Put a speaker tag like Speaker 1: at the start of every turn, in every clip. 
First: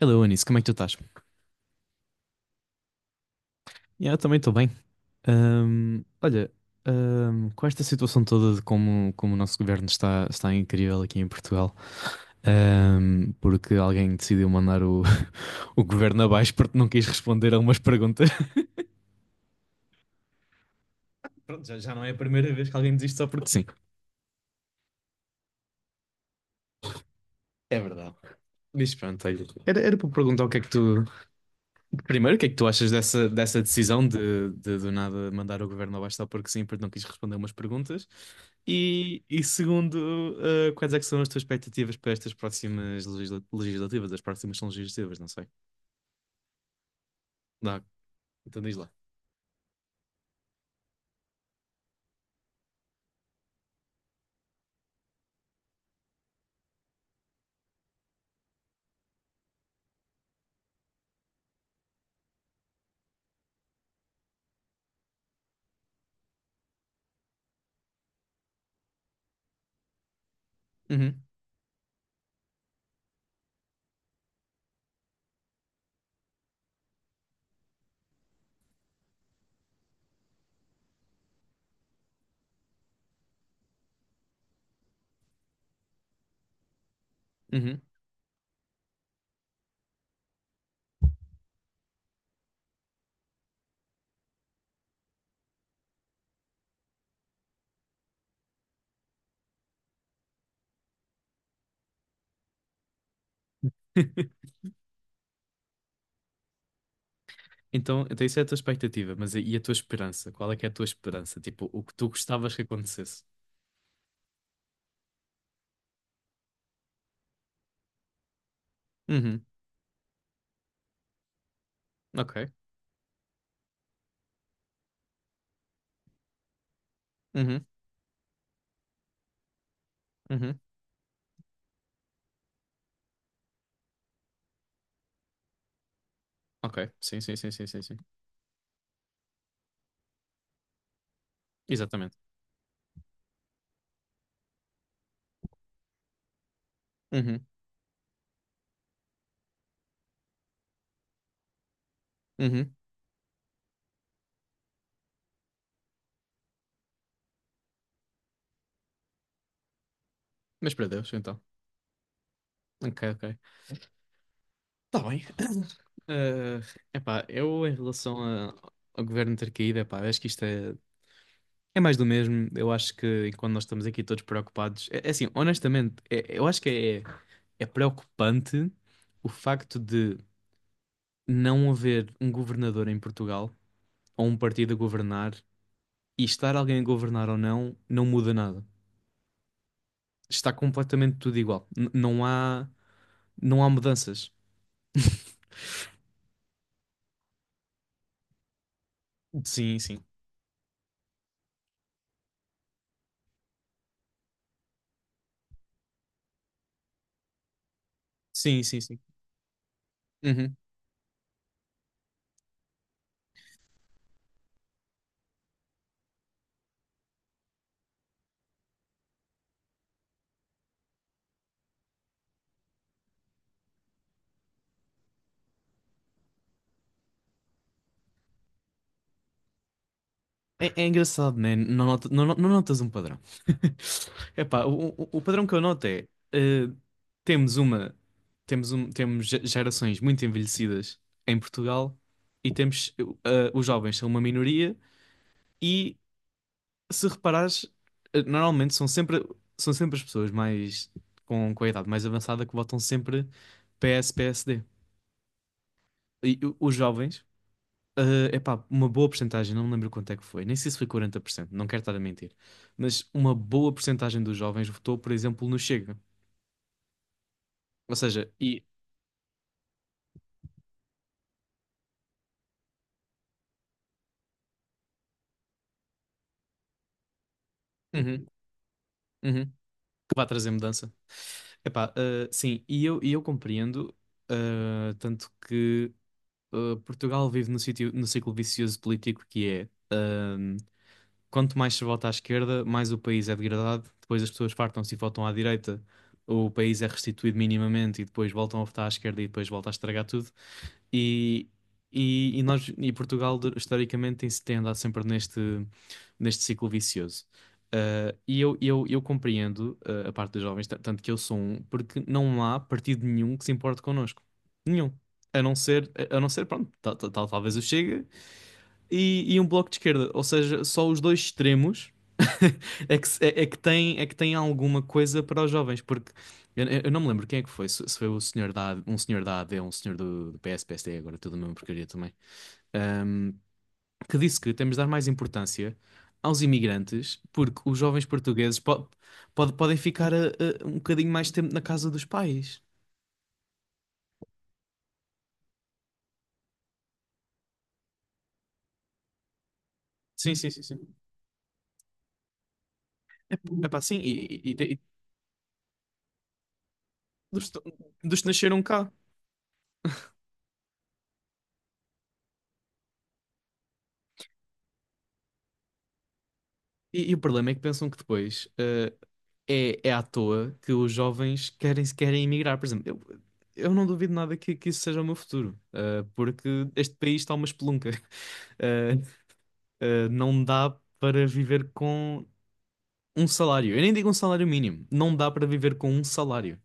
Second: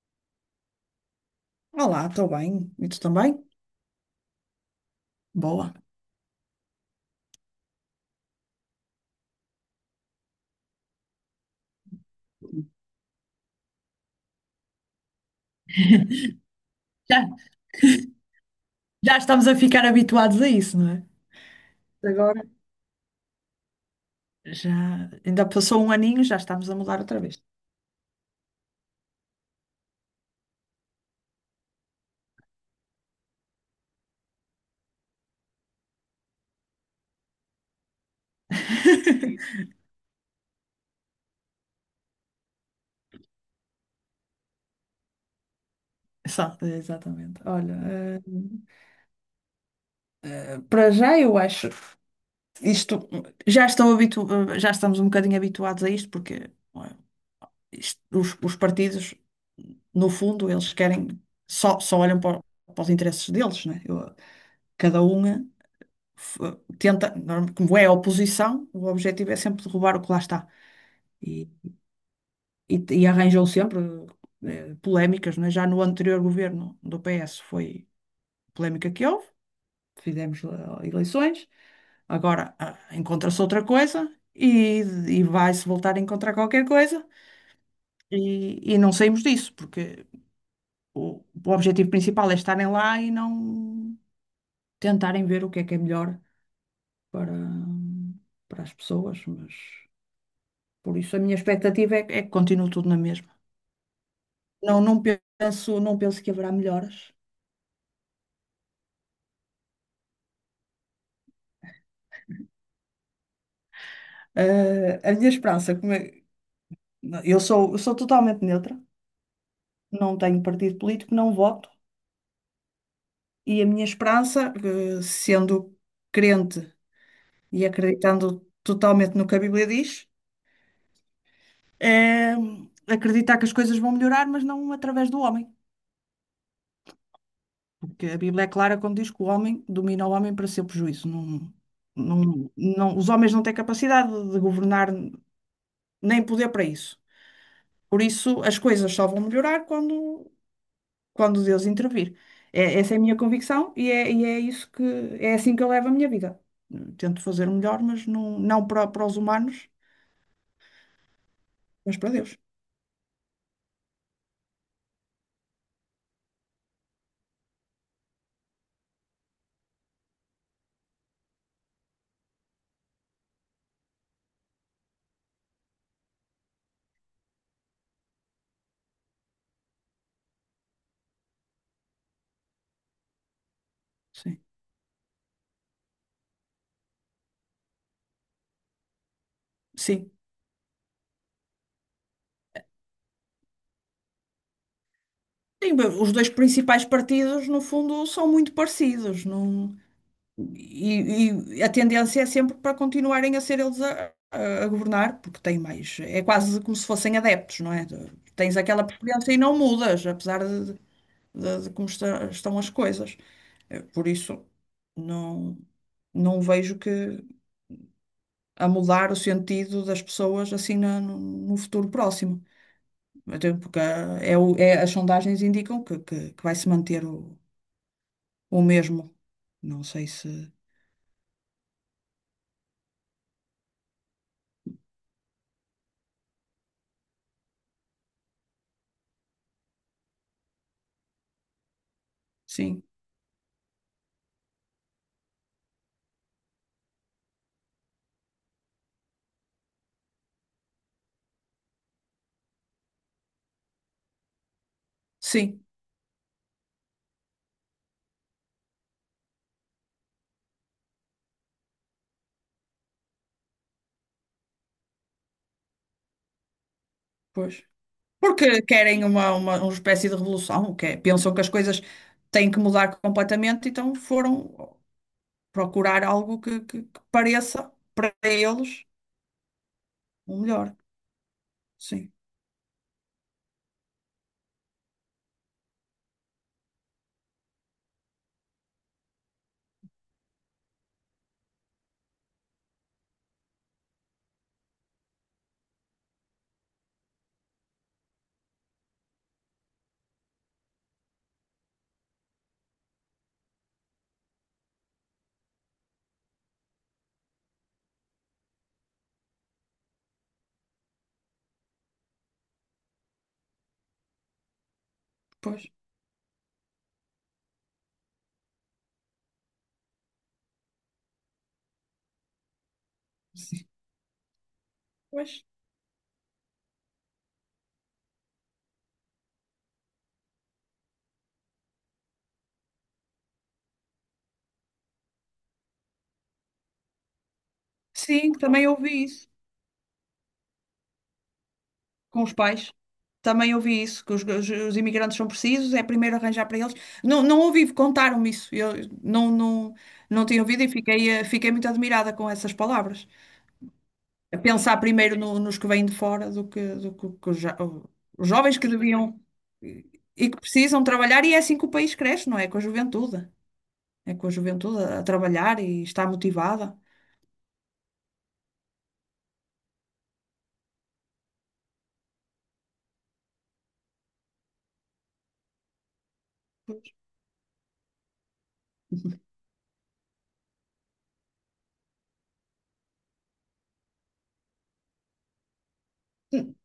Speaker 1: Hello, Anis, como é que tu estás?
Speaker 2: Olá, estou bem. E tu também?
Speaker 1: Yeah, eu também estou bem.
Speaker 2: Boa.
Speaker 1: Olha, com esta situação toda de como o nosso governo está incrível aqui em Portugal, porque alguém decidiu mandar o governo abaixo porque não quis
Speaker 2: Já,
Speaker 1: responder a algumas perguntas.
Speaker 2: já estamos a ficar habituados a isso, não é?
Speaker 1: Pronto, já não é a
Speaker 2: Agora?
Speaker 1: primeira vez que alguém diz isto só porque sim.
Speaker 2: Já, ainda passou um aninho, já estamos a mudar outra vez.
Speaker 1: É verdade. Mas pronto, olha, era para perguntar o que é que tu, primeiro, o que é que tu achas dessa decisão de do nada mandar o governo abaixo só porque sim, porque não quis responder umas perguntas? E segundo, quais é que são as tuas expectativas para estas próximas legislativas? As próximas são legislativas, não sei.
Speaker 2: Só, exatamente. Olha,
Speaker 1: Dá,
Speaker 2: eh,
Speaker 1: então diz lá.
Speaker 2: para já eu acho isto, já estou habitu, já estamos um bocadinho habituados a isto, porque ué, isto- os partidos, no fundo, eles querem, só olham para, para os interesses deles, né? Eu- cada um. F- tenta, norm- como é a oposição, o objetivo é sempre derrubar o que lá está.
Speaker 1: Uhum,
Speaker 2: E, e arranjam sempre polémicas, não é? Já no anterior governo do PS foi a polémica que houve, fizemos eleições, agora encontra-se outra coisa e, e vai-se voltar a encontrar qualquer coisa
Speaker 1: uhum.
Speaker 2: e não saímos disso, porque o, o objetivo principal é estarem lá e não tentarem ver o que é melhor para, para as pessoas, mas. Por isso, a minha expectativa é, é que continue tudo na mesma. Não, não penso, não penso que haverá melhoras.
Speaker 1: Então isso é a tua expectativa, mas e a tua esperança? Qual é que é a tua esperança? Tipo, o que tu gostavas que acontecesse?
Speaker 2: A minha esperança, como é- eu sou totalmente neutra,
Speaker 1: Uhum,
Speaker 2: não tenho partido político, não voto,
Speaker 1: ok.
Speaker 2: e a minha esperança, sendo crente
Speaker 1: Uhum,
Speaker 2: e acreditando totalmente no que a Bíblia diz,
Speaker 1: uhum.
Speaker 2: é acreditar que as coisas vão melhorar, mas não através do homem.
Speaker 1: Ok, sim, sim, sim, sim, sim, sim.
Speaker 2: Porque a Bíblia é clara quando diz que o homem domina o homem para seu prejuízo. Não,
Speaker 1: Exatamente.
Speaker 2: não, os homens não têm capacidade de governar nem poder para isso.
Speaker 1: Uhum,
Speaker 2: Por isso, as coisas só vão melhorar quando, quando Deus intervir.
Speaker 1: uhum.
Speaker 2: É, essa é a minha convicção e e é isso que é assim que eu levo a minha vida. Tento fazer o melhor, mas não, não para, para os humanos,
Speaker 1: Mas para Deus, então.
Speaker 2: mas para Deus.
Speaker 1: Ok, ok. Tá bem. Eh, epá, eu em relação ao governo ter caído, epá, acho que isto é mais do mesmo. Eu acho que enquanto nós estamos aqui todos preocupados, é assim, honestamente, eu acho que é preocupante o facto de não haver um governador em Portugal ou um
Speaker 2: Sim.
Speaker 1: partido a governar, e estar alguém a governar ou não, não muda nada.
Speaker 2: Sim.
Speaker 1: Está completamente tudo igual. Não há mudanças.
Speaker 2: Sim, bem, os dois principais partidos, no fundo, são muito parecidos. Não...
Speaker 1: Sim, sim.
Speaker 2: E a tendência é sempre para continuarem a ser eles a governar, porque têm mais. É quase como se fossem adeptos, não é? Tens
Speaker 1: Sim, sim,
Speaker 2: aquela
Speaker 1: sim.
Speaker 2: preferência e não mudas, apesar
Speaker 1: Uhum.
Speaker 2: de de como está- estão as coisas. Por isso, não, não vejo que a mudar o sentido das pessoas assim na- no futuro próximo. Até porque as sondagens indicam que, que vai se manter o mesmo. Não sei se.
Speaker 1: É engraçado, né? Não, não notas um padrão. Epá, o padrão que eu noto é temos uma temos gerações muito envelhecidas em Portugal e
Speaker 2: Sim,
Speaker 1: temos os jovens são uma minoria, e se reparares, normalmente são sempre as pessoas mais com a idade mais avançada que votam sempre PS, PSD.
Speaker 2: sim,
Speaker 1: Os jovens é epá, uma boa porcentagem, não me lembro quanto é que foi, nem sei se foi 40%, não quero estar a mentir, mas uma boa porcentagem dos jovens votou, por exemplo, no Chega.
Speaker 2: pois.
Speaker 1: Ou seja,
Speaker 2: Porque querem uma, uma espécie de revolução, que é- pensam que as coisas têm que mudar completamente, então foram procurar algo que, que pareça para
Speaker 1: uhum,
Speaker 2: eles
Speaker 1: uhum, que vai
Speaker 2: o
Speaker 1: trazer
Speaker 2: melhor.
Speaker 1: mudança. Epá,
Speaker 2: Sim.
Speaker 1: sim, e eu compreendo, tanto que Portugal vive no ciclo vicioso político que é. Quanto mais se vota à esquerda, mais o país é degradado. Depois as pessoas fartam-se e votam à direita, o país é restituído minimamente e depois voltam a votar à esquerda e depois volta a estragar tudo. E, e nós e Portugal historicamente tem andado sempre neste ciclo vicioso. E eu compreendo, a parte dos jovens, tanto que eu sou um, porque não há partido nenhum que se importe connosco. Nenhum. A não
Speaker 2: Pois,
Speaker 1: ser, a a não ser, pronto, talvez o Chega, e um bloco de esquerda, ou seja, só os dois extremos é que, se-
Speaker 2: sim.
Speaker 1: é que tem alguma coisa para
Speaker 2: Pois.
Speaker 1: os jovens, porque eu não me lembro quem é que foi, se foi o senhor AD, um senhor da AD, um senhor do, PS, PSD, agora tudo a mesma porcaria também, ahm, que disse que temos de dar mais importância aos imigrantes, porque os jovens
Speaker 2: Sim,
Speaker 1: portugueses
Speaker 2: também ouvi isso
Speaker 1: podem ficar um bocadinho mais tempo na casa dos
Speaker 2: com os
Speaker 1: pais.
Speaker 2: pais. Também ouvi isso, que os imigrantes são precisos, é primeiro arranjar para eles. Não, não ouvi, contaram-me isso. Eu não, não, não
Speaker 1: Sim,
Speaker 2: tinha
Speaker 1: sim, sim,
Speaker 2: ouvido e
Speaker 1: sim.
Speaker 2: fiquei, fiquei muito admirada com essas palavras.
Speaker 1: É é pá, sim, e,
Speaker 2: A
Speaker 1: e- e-
Speaker 2: pensar
Speaker 1: e
Speaker 2: primeiro no- nos que vêm de fora do que, que os,
Speaker 1: dos,
Speaker 2: jo-
Speaker 1: dos que
Speaker 2: os jovens
Speaker 1: nasceram
Speaker 2: que
Speaker 1: cá.
Speaker 2: deviam e que precisam trabalhar, e é assim que o país cresce, não é? Com a juventude. É com a juventude a trabalhar e está motivada.
Speaker 1: E o problema é que pensam que depois. É à toa que os jovens querem emigrar. Por exemplo, eu não duvido nada que isso seja o meu futuro, porque este país está uma espelunca. Ah, não dá para viver com um salário. Eu nem digo um salário mínimo. Não dá para viver com um salário.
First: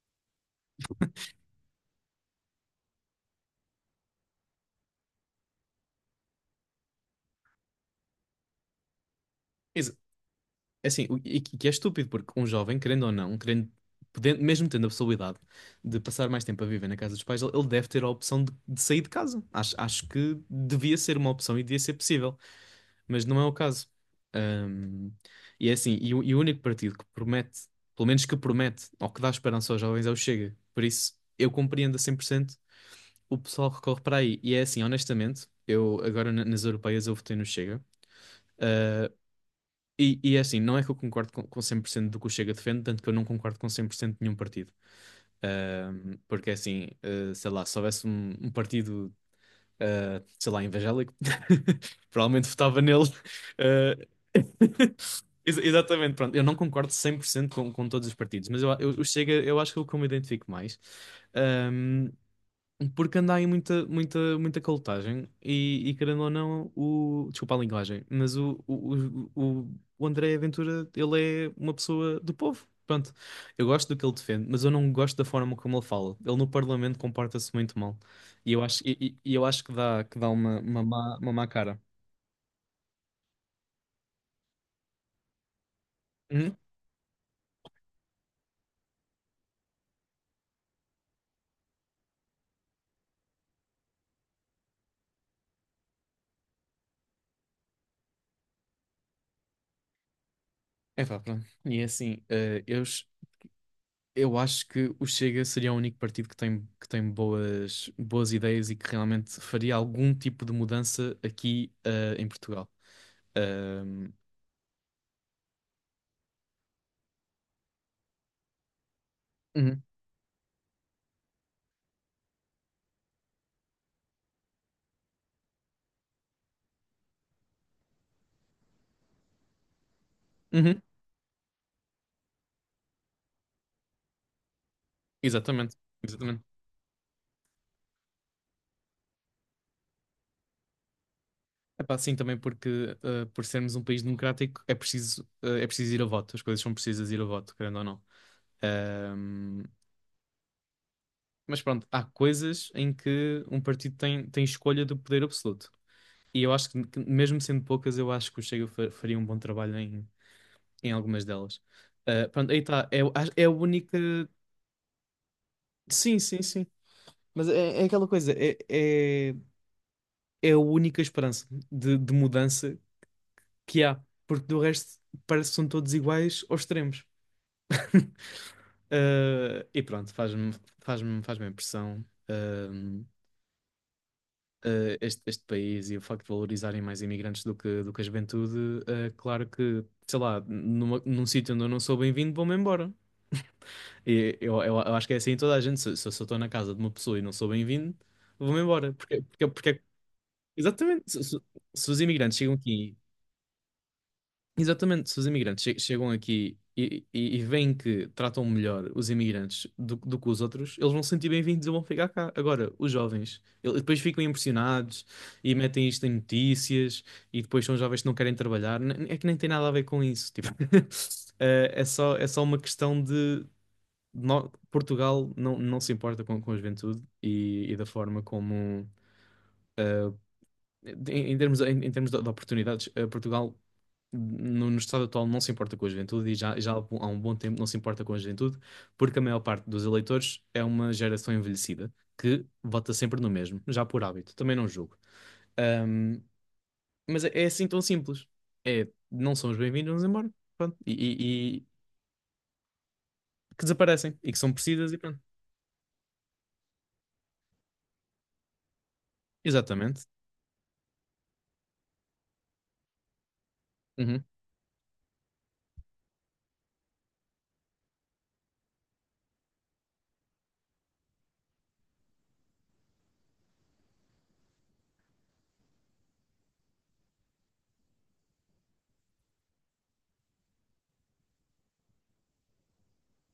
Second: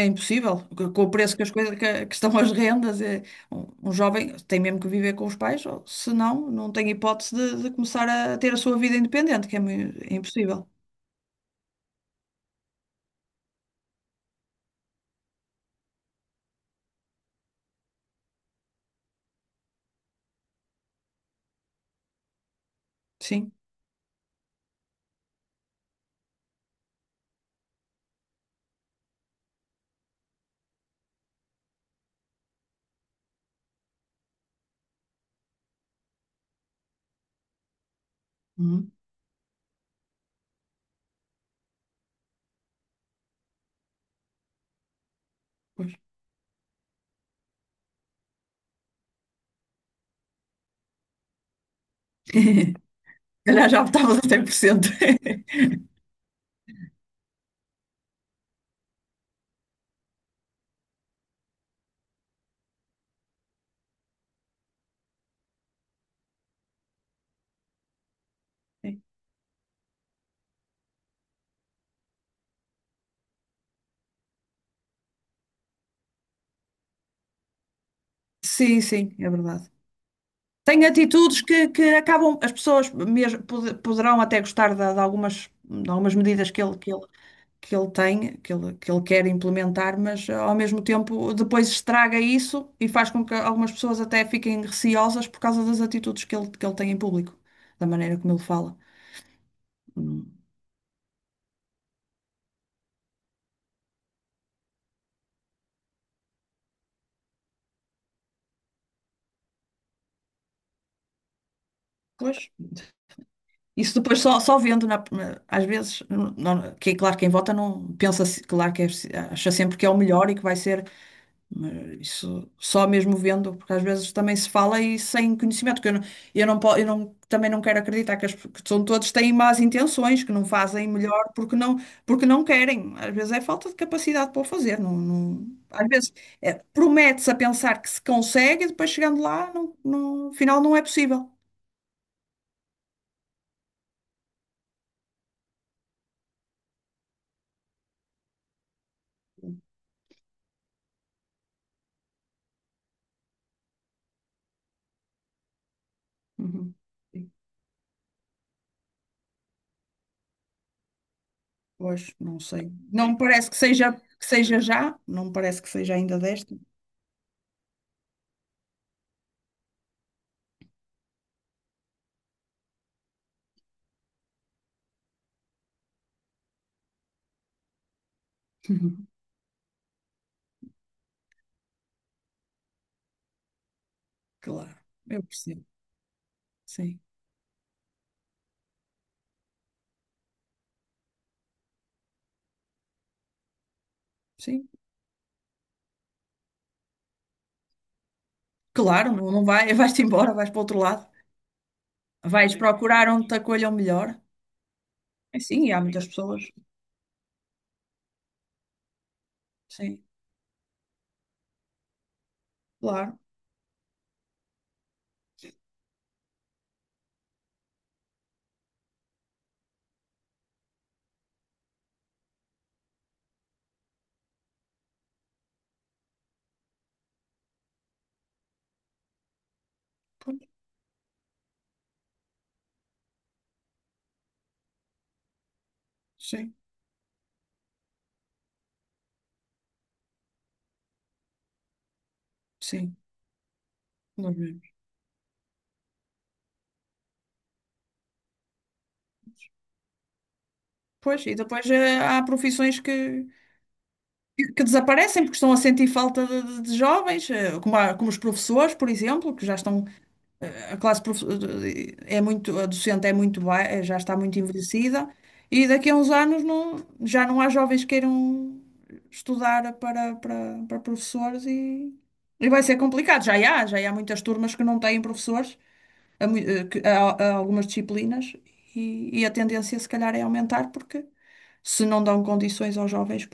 Speaker 2: É impossível, co- com o preço que as coisas que estão as rendas, é, um jovem tem mesmo que viver com os pais, ou, se não, não tem hipótese de começar a ter a sua vida independente, que é, mui-
Speaker 1: Isso,
Speaker 2: é impossível.
Speaker 1: assim, e que é estúpido, porque um jovem, querendo ou não, querendo, podendo, mesmo tendo a possibilidade de passar mais tempo a viver na casa dos pais, ele deve ter a opção de sair de casa. Acho que devia ser uma opção e devia ser possível, mas não é o
Speaker 2: Sim.
Speaker 1: caso. Ahm, e é assim, e o único partido que promete, pelo menos que promete, ou que dá esperança aos jovens, é o Chega. Por isso, eu compreendo a 100% o pessoal que recorre para aí. E é assim, honestamente, eu agora nas europeias eu votei no Chega.
Speaker 2: Uhum,
Speaker 1: E é assim, não é que eu concordo com 100% do que o Chega defende, tanto que eu não concordo com 100% de nenhum partido.
Speaker 2: pois.
Speaker 1: Porque é assim, sei lá, se houvesse um partido sei lá, evangélico, provavelmente
Speaker 2: Se
Speaker 1: votava nele.
Speaker 2: calhar já
Speaker 1: eh,
Speaker 2: optavas a 100%.
Speaker 1: Exatamente, pronto. Eu não concordo 100% com todos os partidos, mas o Chega, eu acho que é o que eu me identifico mais. Porque anda aí muita, muita, muita calotagem, e querendo ou não, desculpa a linguagem, mas o André Ventura, ele é uma pessoa do povo. Pronto, eu gosto do que ele defende, mas eu não gosto da forma como ele fala. Ele no Parlamento comporta-se muito mal. E eu
Speaker 2: Sim,
Speaker 1: acho, e,
Speaker 2: sim,
Speaker 1: e-
Speaker 2: é
Speaker 1: e eu acho que
Speaker 2: verdade.
Speaker 1: que dá
Speaker 2: Tem
Speaker 1: uma
Speaker 2: atitudes
Speaker 1: má cara.
Speaker 2: que acabam, as pessoas mesmo pod- poderão até gostar de algumas medidas
Speaker 1: Uhum.
Speaker 2: que ele, que ele tem, que ele quer implementar, mas ao mesmo tempo depois estraga isso e faz com que algumas pessoas até fiquem receosas por causa das atitudes que ele tem em público, da maneira como ele fala. Hum,
Speaker 1: Epá, pronto. E é assim, eu acho que o Chega seria o único partido que tem, boas, boas ideias e que realmente faria algum tipo de mudança aqui em
Speaker 2: Pois,
Speaker 1: Portugal.
Speaker 2: isso
Speaker 1: Ahm,
Speaker 2: depois só, só vendo, na- na- às vezes, não- não- que, claro, quem vota não pensa, se- claro que é- acha sempre
Speaker 1: uhum,
Speaker 2: que é o melhor e que vai ser. Mas isso só mesmo vendo, porque às vezes também se fala e sem conhecimento, que eu não, eu não- também não quero acreditar que, as, que são todos têm más intenções, que não
Speaker 1: uhum,
Speaker 2: fazem melhor porque não querem. Às vezes é falta de capacidade para o fazer. Não, não-
Speaker 1: exatamente,
Speaker 2: às vezes
Speaker 1: exatamente.
Speaker 2: é, promete-se a pensar que se consegue e depois chegando lá, não, não, afinal não é possível.
Speaker 1: Epá, sim, também porque por sermos um país democrático é preciso, é preciso ir a voto, as coisas são precisas ir a voto, querendo ou não. Ahm, mas pronto, há coisas em que um partido tem, tem escolha do poder absoluto. E eu acho
Speaker 2: Uhum.
Speaker 1: que mesmo sendo poucas, eu acho que o Chega faria um bom trabalho em algumas delas.
Speaker 2: Pois,
Speaker 1: Ah,
Speaker 2: não
Speaker 1: pronto, aí
Speaker 2: sei.
Speaker 1: está.
Speaker 2: Não me
Speaker 1: É a
Speaker 2: parece
Speaker 1: única.
Speaker 2: que seja já, não me parece que seja
Speaker 1: Sim,
Speaker 2: ainda
Speaker 1: sim,
Speaker 2: desta.
Speaker 1: sim. Mas é aquela coisa, é, é a única esperança de mudança que há, porque do resto parece que são todos iguais aos extremos.
Speaker 2: Uhum.
Speaker 1: Ah, e pronto, faz-me impressão,
Speaker 2: Claro,
Speaker 1: este,
Speaker 2: eu
Speaker 1: este
Speaker 2: percebo.
Speaker 1: país e o facto de valorizarem mais
Speaker 2: Sim,
Speaker 1: imigrantes do que a juventude. Claro que, sei lá, num sítio onde eu não sou bem-vindo, vou-me embora. E eu,
Speaker 2: sim.
Speaker 1: eu, eu acho que é assim em toda a gente. Se eu estou na casa de uma pessoa e não sou bem-vindo, vou-me embora.
Speaker 2: Claro, não, não vai, vais-te embora, vais para o outro lado.
Speaker 1: Exatamente, se os imigrantes chegam
Speaker 2: Vais
Speaker 1: aqui,
Speaker 2: procurar onde te acolham melhor.
Speaker 1: exatamente, se os
Speaker 2: É, sim,
Speaker 1: imigrantes
Speaker 2: e há muitas
Speaker 1: chegam
Speaker 2: pessoas.
Speaker 1: aqui e, e veem que tratam melhor os imigrantes
Speaker 2: Sim,
Speaker 1: do que os outros, eles vão se sentir bem-vindos e vão ficar cá. Agora, os
Speaker 2: claro.
Speaker 1: jovens, eles depois ficam impressionados e metem isto em notícias, e depois são jovens que não querem trabalhar. É que nem tem nada a ver com isso. Tipo, é só uma questão, Portugal não se importa com a juventude, e da forma como, ah,
Speaker 2: Pois,
Speaker 1: em termos, em termos de oportunidades, Portugal no estado atual não se importa com a juventude, e
Speaker 2: sim,
Speaker 1: já há há um bom tempo não se importa com a juventude, porque a maior parte dos eleitores é uma geração envelhecida que vota
Speaker 2: sim.
Speaker 1: sempre no mesmo, já por hábito,
Speaker 2: Nós
Speaker 1: também
Speaker 2: vemos.
Speaker 1: não julgo. Ahm, mas é assim tão simples. É, não são os bem-vindos, vamos embora. Pronto.
Speaker 2: Pois, e depois há profissões que,
Speaker 1: Que desaparecem e que são
Speaker 2: que
Speaker 1: precisas e pronto.
Speaker 2: desaparecem porque estão a sentir falta de jovens, como, a- como os professores, por exemplo, que já estão,
Speaker 1: Exatamente.
Speaker 2: eh, a classe profe- eh, é muito, a docente é muito, ba- já está
Speaker 1: Uhum.
Speaker 2: muito envelhecida, e daqui a uns anos não, já não há jovens que queiram estudar para, para, para professores e vai ser complicado. Já há muitas turmas que não têm professores, a, mui- a algumas disciplinas, e a tendência se calhar é aumentar porque se não dão condições aos jovens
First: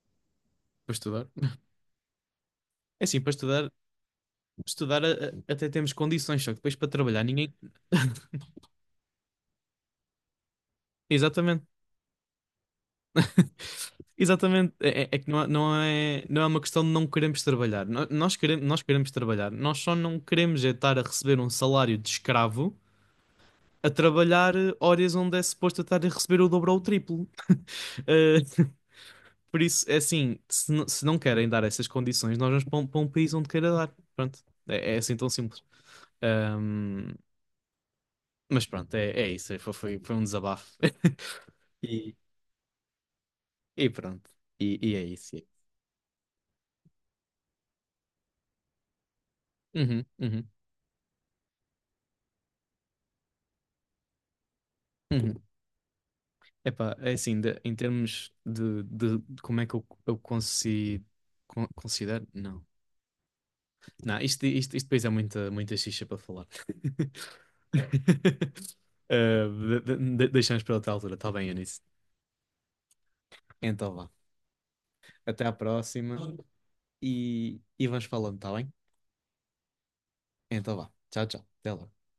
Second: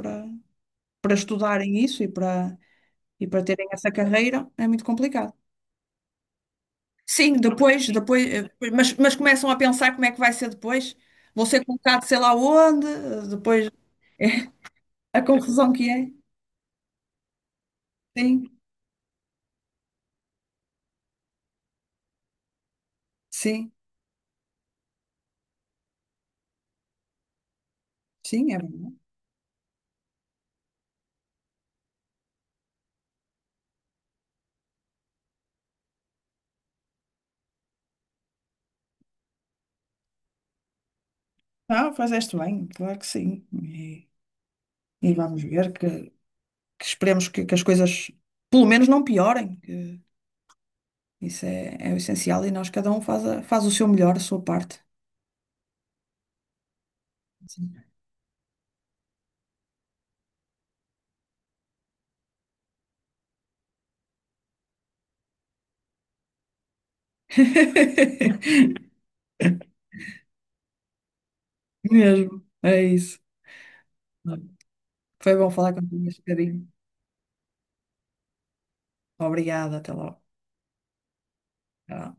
Speaker 1: Para
Speaker 2: para
Speaker 1: estudar.
Speaker 2: estudarem isso
Speaker 1: É assim,
Speaker 2: e
Speaker 1: para
Speaker 2: para terem
Speaker 1: estudar,
Speaker 2: essa carreira é muito
Speaker 1: estudar
Speaker 2: complicado.
Speaker 1: até temos condições, só que depois para trabalhar
Speaker 2: Sim,
Speaker 1: ninguém.
Speaker 2: depois, depois, mas começam a pensar como é que vai ser depois. Vão
Speaker 1: Exatamente.
Speaker 2: ser colocados sei lá onde, depois
Speaker 1: Exatamente. É
Speaker 2: a
Speaker 1: que não, é,
Speaker 2: confusão que é.
Speaker 1: não é uma questão de não queremos trabalhar.
Speaker 2: Sim,
Speaker 1: Nós queremos trabalhar. Nós só não queremos é estar a receber um salário de escravo
Speaker 2: sim,
Speaker 1: a trabalhar horas onde é suposto eu estar a receber o dobro ou o triplo. Eh,
Speaker 2: sim, é verdade.
Speaker 1: por isso, é assim, se não querem dar essas condições, nós vamos para um país onde queira dar. Pronto. É, é assim tão simples. Ahm, mas pronto, é, é isso. Foi um desabafo.
Speaker 2: Não,
Speaker 1: E-
Speaker 2: fazeste bem, claro que sim.
Speaker 1: E pronto. E é
Speaker 2: E
Speaker 1: isso.
Speaker 2: vamos ver que esperemos que as coisas pelo menos não piorem. Que
Speaker 1: Uhum, uhum,
Speaker 2: isso é, é o essencial e nós cada um faz, a- faz o seu melhor, a sua parte.
Speaker 1: uhum. Epá, é assim, em
Speaker 2: Sim.
Speaker 1: termos de como é que eu considero. Não. Não, isto depois é muita, muita xixa para falar. Deixamos para outra altura, está bem, Eunice?
Speaker 2: Mesmo, é isso.
Speaker 1: Então vá.
Speaker 2: Foi
Speaker 1: Até
Speaker 2: bom
Speaker 1: à
Speaker 2: falar contigo
Speaker 1: próxima,
Speaker 2: este bocadinho.
Speaker 1: e vamos falando, está bem?
Speaker 2: Obrigada, até logo.
Speaker 1: Então vá. Tchau, tchau. Até logo.
Speaker 2: Tchau.